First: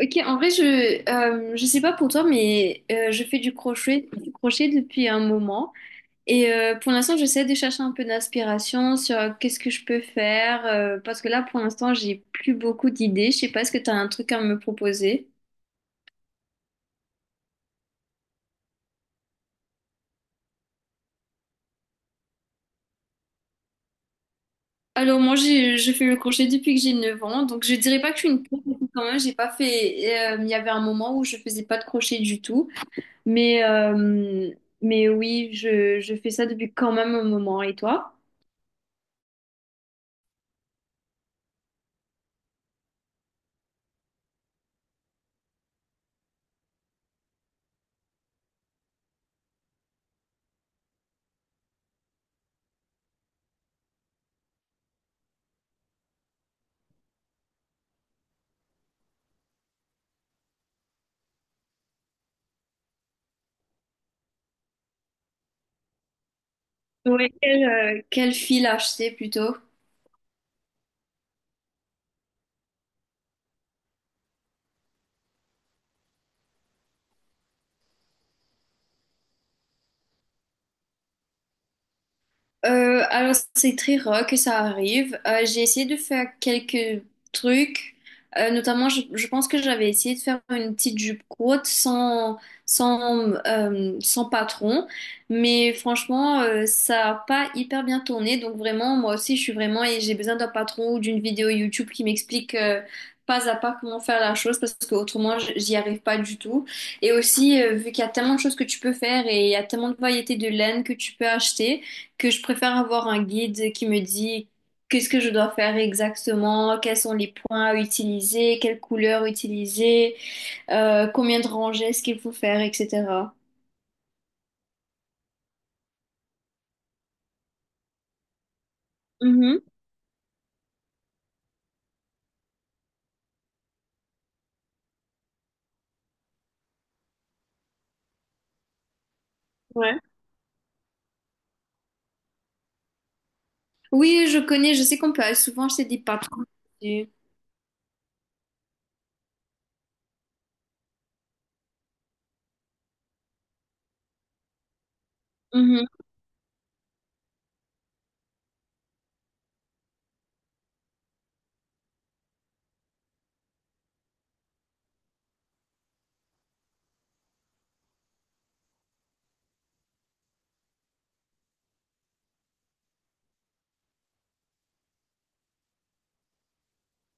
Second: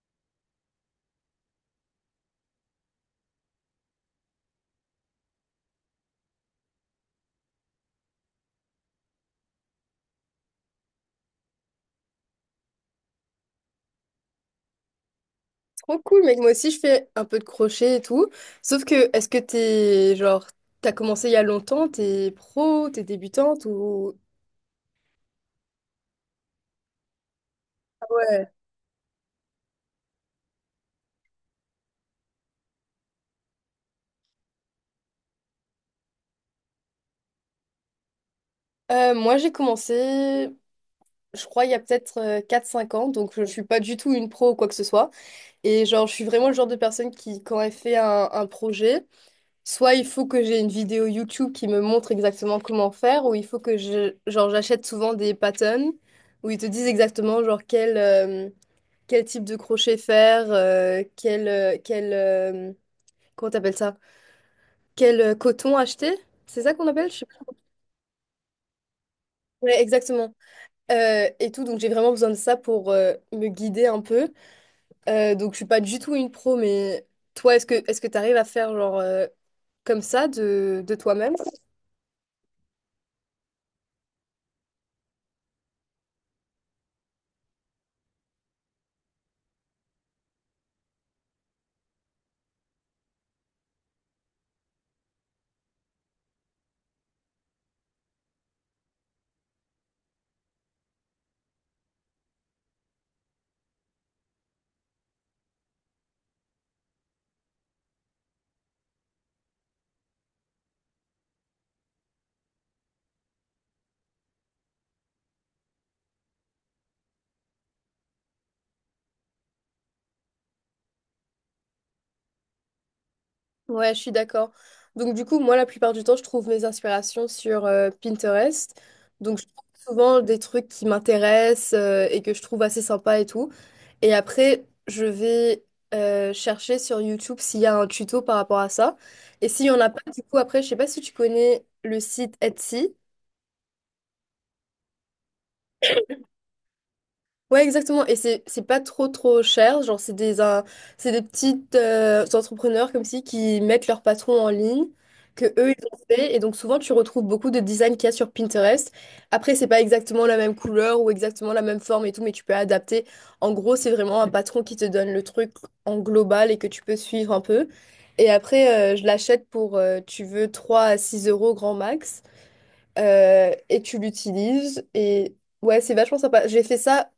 Ok, en vrai, je sais pas pour toi, mais je fais du crochet depuis un moment. Et pour l'instant, j'essaie de chercher un peu d'inspiration sur qu'est-ce que je peux faire. Parce que là, pour l'instant, j'ai plus beaucoup d'idées. Je sais pas, est-ce que tu as un truc à me proposer? Trop cool, mec. Moi aussi, je fais un peu de crochet et tout. Sauf que, est-ce que t'es, genre, t'as commencé il y a longtemps, t'es pro, t'es débutante ou. Alors, moi, je fais le crochet depuis que j'ai 9 ans. Donc, je dirais Ah, pas que je suis une ouais. pro, parce que quand même, j'ai pas fait. Il y avait un moment où je faisais pas de crochet du tout. Mais, euh, mais oui, je fais ça depuis quand même un moment. Et toi? Moi, j'ai commencé, je crois, il y a peut-être 4-5 ans, donc je ne suis pas du tout une pro ou quoi que ce soit. Et genre, je suis vraiment le genre de personne qui, quand elle fait un projet, soit il faut que j'ai une vidéo YouTube qui me montre exactement comment faire, ou il faut que je, genre, j'achète souvent des patterns où ils te disent exactement, genre, quel type de crochet faire, quel, quel comment t'appelles ça? Quel coton acheter? C'est ça qu'on appelle? Je sais Ouais, pas. Quel fil acheter plutôt? Ouais, exactement. Et tout, donc j'ai vraiment besoin de ça pour me guider un peu. Donc je suis pas du tout une pro, mais toi, est-ce que t'arrives à faire genre comme ça de toi-même? Alors, c'est très rare que ça arrive. J'ai essayé de faire quelques trucs. Notamment, je pense que j'avais essayé de faire une petite jupe courte sans patron. Mais franchement, ça n'a pas hyper bien tourné. Donc vraiment, moi aussi, je suis vraiment et j'ai besoin d'un patron ou d'une vidéo YouTube qui m'explique pas à pas comment faire la chose parce que autrement, j'y arrive pas du tout. Et aussi, vu qu'il y a tellement de choses que tu peux faire et il y a tellement de variétés de laine que tu peux acheter que je préfère avoir un guide qui me dit qu'est-ce que je dois faire exactement, quels sont les points à utiliser, quelles couleurs utiliser, combien de rangées est-ce qu'il faut faire, etc. Ouais, je suis d'accord. Donc du coup, moi, la plupart du temps, je trouve mes inspirations sur Pinterest. Donc je Mhm, trouve souvent des trucs qui m'intéressent et que je trouve assez sympa et tout. Et après, je vais chercher sur YouTube s'il y a un tuto par rapport à ça. Et s'il y en a ouais. pas, du coup, après, je sais pas si tu connais le site Etsy. Oui, je connais, je sais qu'on peut souvent acheter des patrons. Ouais, exactement. Et c'est pas trop trop cher. Genre, c'est des petites entrepreneurs comme si qui mettent leur patron en ligne, que eux ils Mhm, ont fait. Et donc souvent tu retrouves beaucoup de designs qu'il y a sur Pinterest. Après, c'est pas exactement la même couleur ou exactement la même forme et tout, mais tu peux adapter. En gros, c'est vraiment un patron qui te donne le truc en global et que tu peux suivre un peu. Et après, je l'achète pour, tu veux, 3 à 6 euros grand max et tu l'utilises. Et ouais, c'est vachement sympa. J'ai fait ça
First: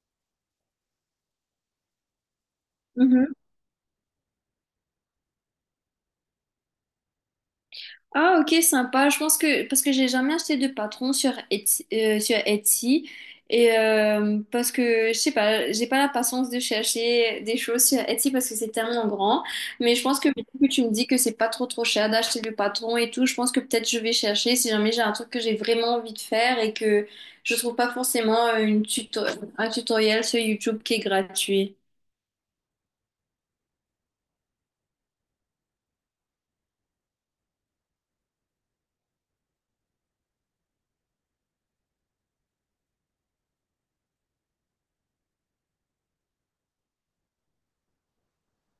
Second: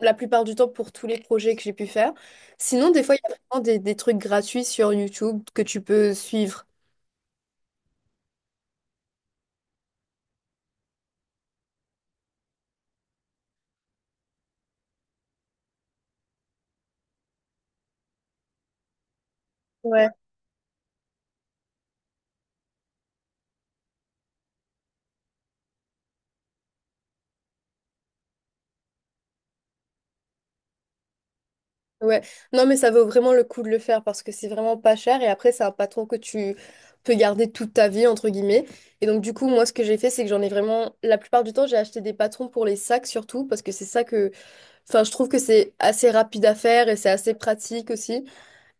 la plupart du temps pour tous les projets que j'ai pu faire. Sinon, des fois, il y a mhm. vraiment des trucs gratuits sur YouTube que tu peux suivre. Ah ok sympa, je pense que parce que j'ai jamais acheté de patron sur Etsy et parce que je sais pas, j'ai pas la patience de chercher des choses sur Etsy parce que c'est tellement grand, mais je Ouais. pense que vu que tu me dis que c'est pas trop trop cher d'acheter le patron et tout, je pense que peut-être je vais chercher si jamais j'ai un truc que j'ai vraiment envie de faire et que je trouve pas forcément un tutoriel sur YouTube qui est gratuit. Ouais. Non, mais ça vaut vraiment le coup de le faire parce que c'est vraiment pas cher et après, c'est un patron que tu peux garder toute ta vie, entre guillemets. Et donc, du coup, moi, ce que j'ai fait, c'est que j'en ai vraiment. La plupart du temps, j'ai acheté des patrons pour les sacs surtout parce que c'est ça que. Enfin, je trouve que c'est assez rapide à faire et c'est assez pratique aussi.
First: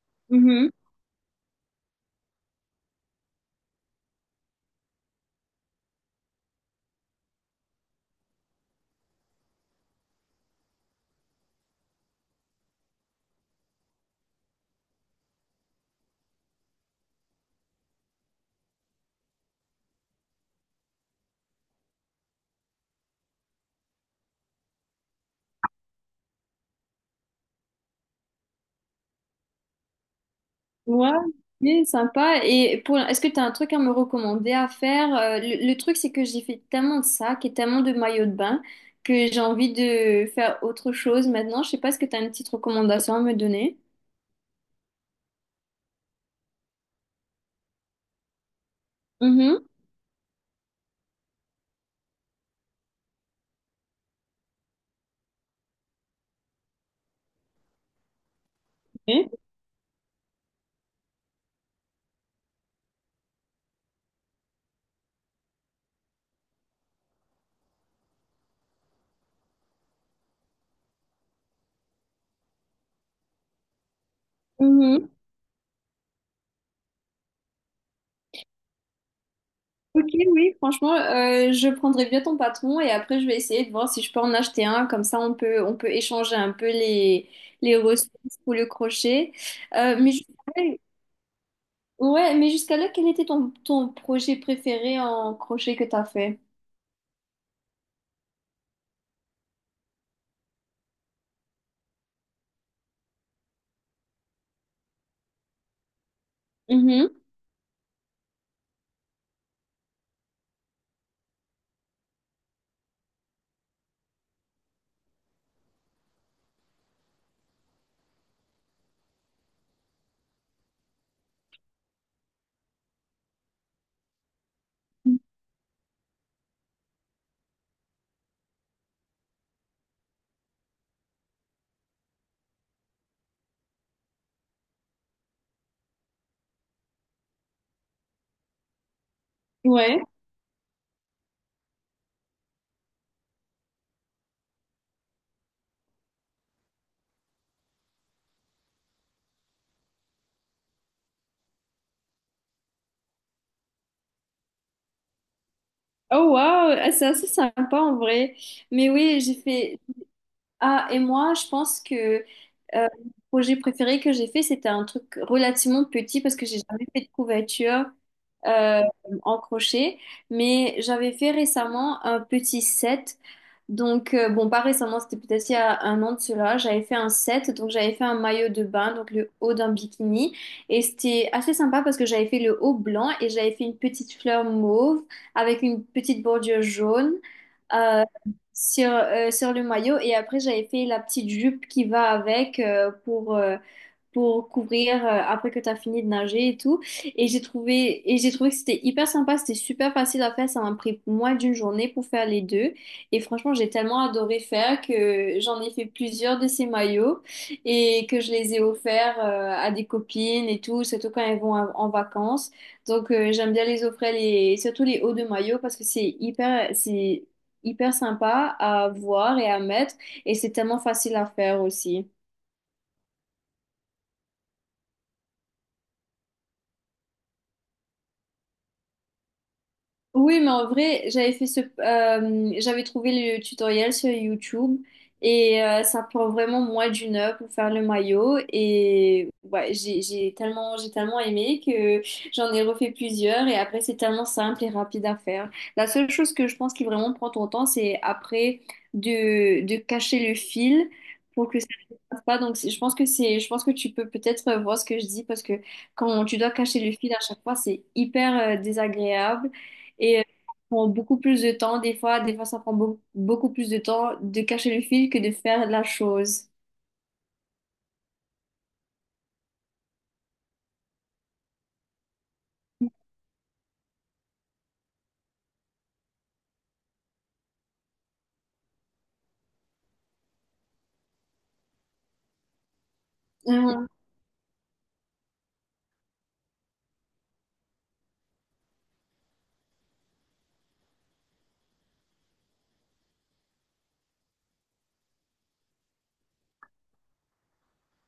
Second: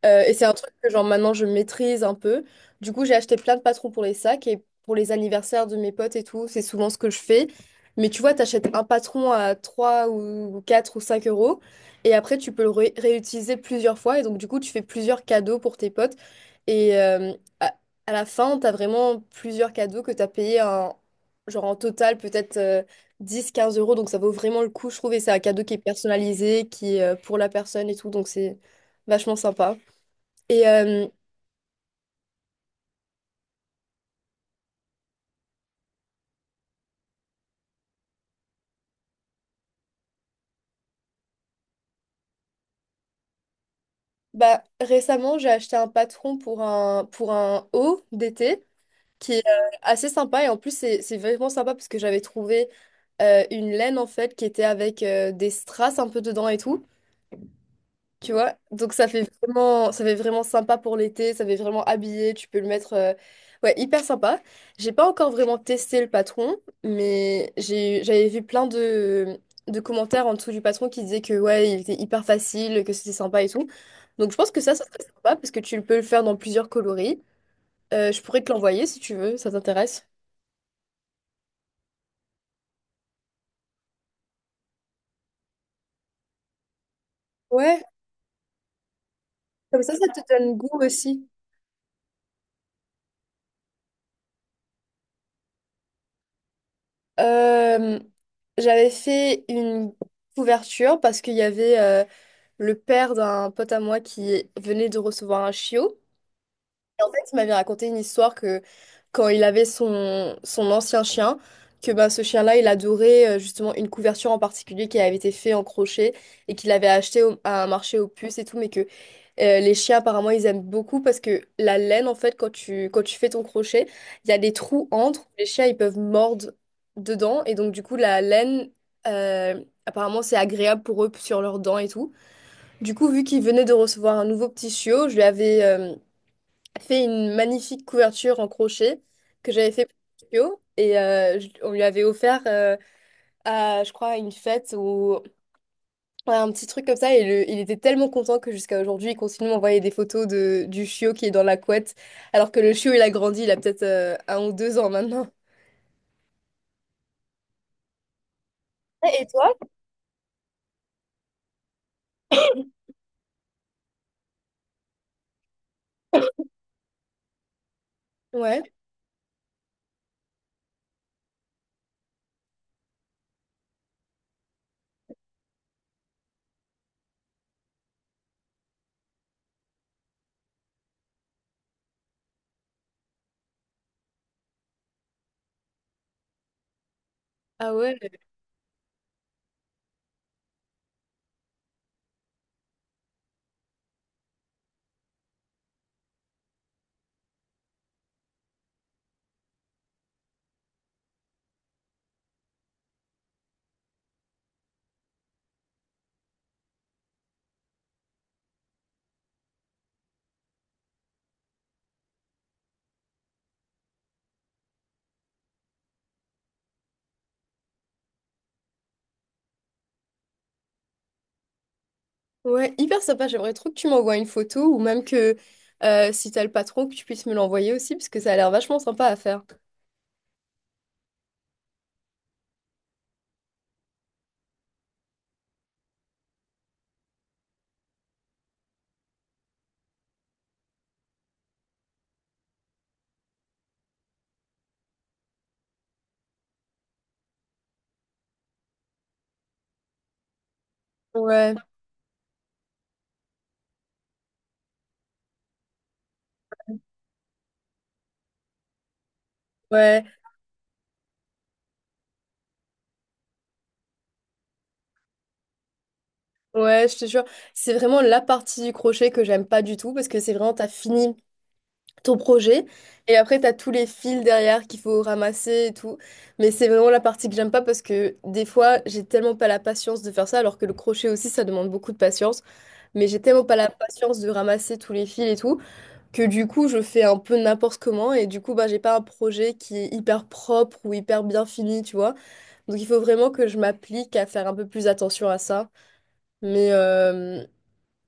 Et c'est un Mhm. truc que genre maintenant je maîtrise un peu. Du coup, j'ai acheté plein de patrons pour les sacs et pour les anniversaires de mes potes et tout, c'est souvent ce que je fais. Mais tu vois, t'achètes un patron à 3 ou 4 ou 5 euros et après tu peux le réutiliser plusieurs fois et donc du coup tu fais plusieurs cadeaux pour tes potes et à, à la fin t'as vraiment plusieurs cadeaux que t'as payé en, genre en total peut-être 10-15 euros donc ça vaut vraiment le coup je trouve et c'est un cadeau qui est personnalisé, qui est pour la personne et tout donc c'est vachement sympa. Et euh, Ouais, c'est sympa. Et pour, est-ce que tu as un truc à me recommander à faire? Le truc, c'est que j'ai fait tellement de sacs et tellement de maillots de bain que j'ai envie de faire autre chose maintenant. Je sais pas, est-ce que tu as une petite recommandation à me donner? Bah, récemment, j'ai acheté un patron pour un haut d'été qui est Mhm. assez sympa. Et en plus, c'est vraiment sympa parce que j'avais trouvé une laine en fait qui était avec des strass un peu dedans et tout. Tu vois, donc Oui. Ça fait vraiment sympa pour l'été, ça fait vraiment habillé, tu peux le mettre, ouais, hyper sympa. J'ai pas encore vraiment testé le patron, mais j'ai, j'avais vu plein de commentaires en dessous du patron qui disaient que ouais, il était hyper facile, que c'était sympa et tout. Donc je pense que ça serait Mhm. sympa parce que tu peux le faire dans plusieurs coloris. Je pourrais te l'envoyer si tu veux, ça Ok, t'intéresse. oui, franchement, je prendrai bien ton patron et après je vais essayer de voir si je peux en acheter un. Comme ça, on peut échanger un peu les Ouais, ressources pour le crochet. comme ça, Euh, ça mais te je- donne goût aussi. Ouais, mais jusqu'à là, quel était ton projet préféré en crochet que t'as fait? Euh, J'avais fait une couverture parce qu'il y avait le père d'un pote à moi qui venait de recevoir un chiot. Et en fait, Mhm. il m'avait raconté une histoire que quand il avait son ancien chien, que bah, ce chien-là, il adorait justement une couverture en particulier qui avait été faite en crochet et qu'il avait acheté à un marché aux puces et tout, mais que les chiens, apparemment, ils aiment beaucoup parce que la laine, en fait, quand tu fais ton crochet, il y a des trous entre, les chiens, ils peuvent mordre dedans et donc, du coup, la laine, apparemment, c'est agréable pour eux sur leurs dents et tout. Du coup, vu qu'il venait de recevoir un nouveau petit chiot, je lui avais fait une magnifique couverture en crochet que j'avais fait pour Ouais. le chiot. On lui avait offert à, je crois, à une fête ou à un petit truc comme ça. Et il était tellement content que jusqu'à aujourd'hui, il continue de m'envoyer des photos de, du chiot qui est dans la couette. Alors que le chiot, il a grandi, il a peut-être un ou deux ans maintenant. Oh wow. Ah, c'est assez sympa en vrai. Mais Ah, oui, et j'ai toi? fait. Ah, et moi, je pense que le projet préféré que j'ai fait, c'était un truc relativement petit parce que j'ai jamais fait de couverture Ouais. euh, en crochet. Mais j'avais fait récemment un petit set. Donc, bon, pas récemment, c'était peut-être il y a 1 an de cela, j'avais fait un set, donc j'avais fait un maillot de bain, donc le haut d'un bikini, et c'était assez sympa parce que j'avais fait le haut blanc et j'avais fait une petite fleur mauve avec une petite bordure jaune Ah, ouais. euh, sur le maillot, et après j'avais fait la petite jupe qui va avec pour couvrir après que tu as fini de nager et tout. Et j'ai trouvé que c'était hyper sympa, c'était super facile à faire. Ça m'a pris moins d'une journée pour faire les deux. Et franchement, j'ai tellement adoré faire que j'en ai fait plusieurs de ces maillots et que je les ai offerts à des copines et tout, surtout quand elles vont en vacances. Donc j'aime bien les offrir les, surtout les hauts de maillot parce que c'est hyper sympa à voir et à mettre et c'est tellement facile à faire aussi. Ouais, hyper sympa. J'aimerais trop que tu m'envoies une photo ou même que si t'as le patron, que tu puisses me l'envoyer aussi, parce que ça a l'air vachement sympa à faire. Oui, mais en vrai, j'avais trouvé le tutoriel sur YouTube et ça prend vraiment moins d'1 heure pour faire le maillot et ouais, j'ai tellement aimé que j'en ai refait plusieurs et après c'est tellement simple et rapide à faire. La seule chose que je pense qui vraiment prend ton temps, c'est après de cacher le fil pour Ouais, que ça ne passe pas. Je pense que c'est, je pense que tu peux peut-être voir ce que je dis parce que quand tu dois cacher le fil à chaque fois, c'est hyper désagréable. ouais, Et ça prend beaucoup plus de temps, des fois ça prend beaucoup plus de temps de cacher le fil que de faire la chose. ouais, je te jure. C'est vraiment la partie du crochet que j'aime pas du tout parce que c'est vraiment, t'as fini ton projet et après, t'as tous les fils derrière qu'il faut ramasser et tout. Mais c'est vraiment la partie que j'aime pas parce que des fois, j'ai tellement pas la patience de faire ça, alors que le crochet aussi, ça demande beaucoup de patience. Mais j'ai tellement pas la Mhm. patience de ramasser tous les fils et tout, que du coup je fais un peu n'importe comment et du coup bah j'ai pas un projet qui est hyper propre ou hyper bien fini tu vois, donc il faut vraiment que je m'applique à faire un peu plus attention à ça, mais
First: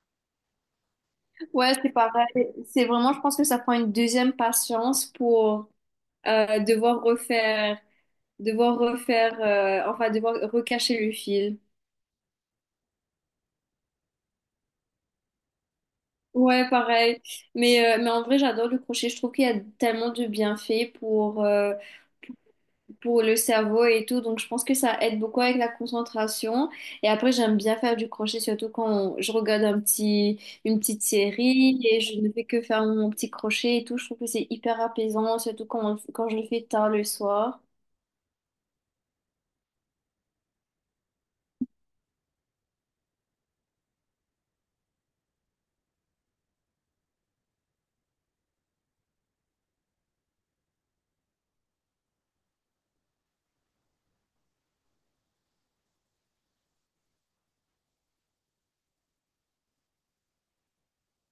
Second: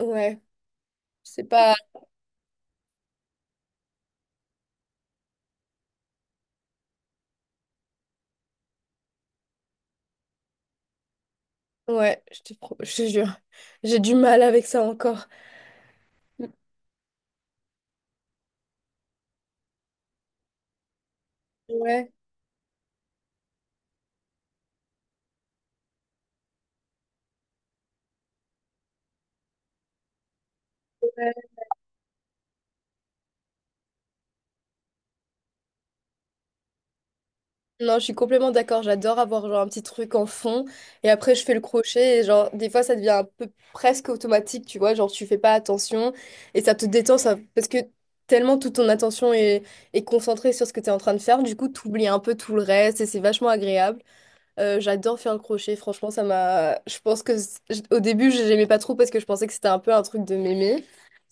ouais, c'est Ouais, pas, c'est pareil. C'est vraiment, je pense que ça prend une deuxième patience pour euh, devoir refaire, devoir refaire, enfin, devoir recacher le fil. ouais, je te je te jure, j'ai du mal avec ça encore. Ouais, pareil. Mais en vrai, j'adore le crochet. Je trouve qu'il y a tellement de bienfaits Ouais. pour le cerveau et tout. Donc, je pense que ça aide beaucoup avec la concentration. Et après, j'aime bien faire du crochet, surtout quand je regarde une petite série et je ne fais que faire mon petit crochet et tout. Je trouve que c'est hyper apaisant, surtout quand je le fais tard le soir. Non, je suis complètement d'accord. J'adore avoir genre un petit truc en fond et après je fais le crochet et genre des fois ça devient un peu presque automatique, tu vois, genre tu fais pas attention et ça te détend ça parce que tellement toute ton attention est, est concentrée sur ce que tu es en train de faire, du coup tu oublies un peu tout le reste et c'est vachement agréable. J'adore faire le crochet, franchement, ça m'a. Je pense que au début, n'aimais pas trop parce que je pensais que c'était un peu un truc de mémé.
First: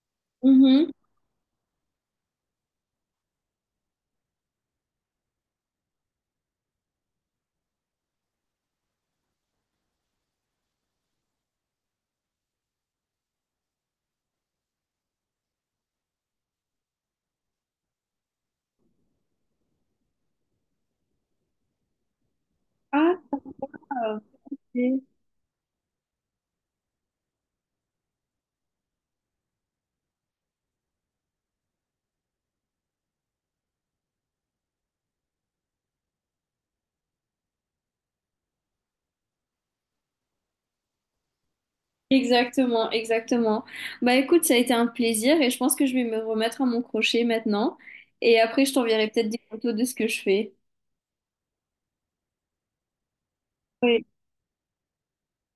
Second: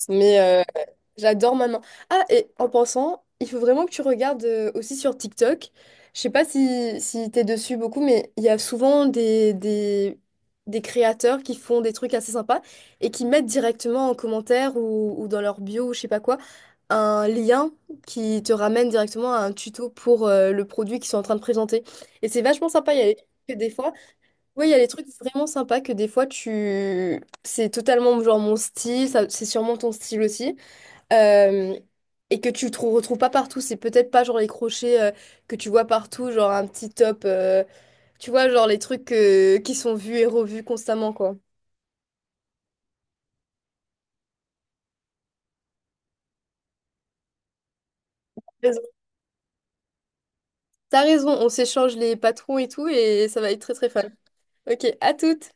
Mais Mhm. j'adore maintenant. Ah, et en pensant, il faut vraiment que tu regardes aussi sur TikTok. Je sais pas si t'es dessus beaucoup, mais il y a souvent des créateurs qui font des trucs assez sympas et qui mettent directement en commentaire ou dans leur bio ou je sais pas quoi un lien qui te ramène directement à un tuto pour le produit qu'ils sont en train de présenter. Et c'est vachement sympa Ah, que des fois, oui, il y a des ok. trucs vraiment sympas que des fois tu. C'est totalement genre mon style, ça, c'est sûrement ton style aussi. euh, et que tu retrouves pas partout. C'est peut-être pas genre les crochets que tu vois partout, genre un petit top. Tu vois, genre les trucs qui sont vus et revus constamment, quoi. Exactement, exactement. Bah écoute, ça a été un plaisir et je pense que je vais me remettre à mon crochet maintenant. Et après, je Raison. t'enverrai peut-être des photos de ce que je fais. T'as raison, on s'échange les patrons et tout, et ça va être très très Oui. fun. Ok, à toutes!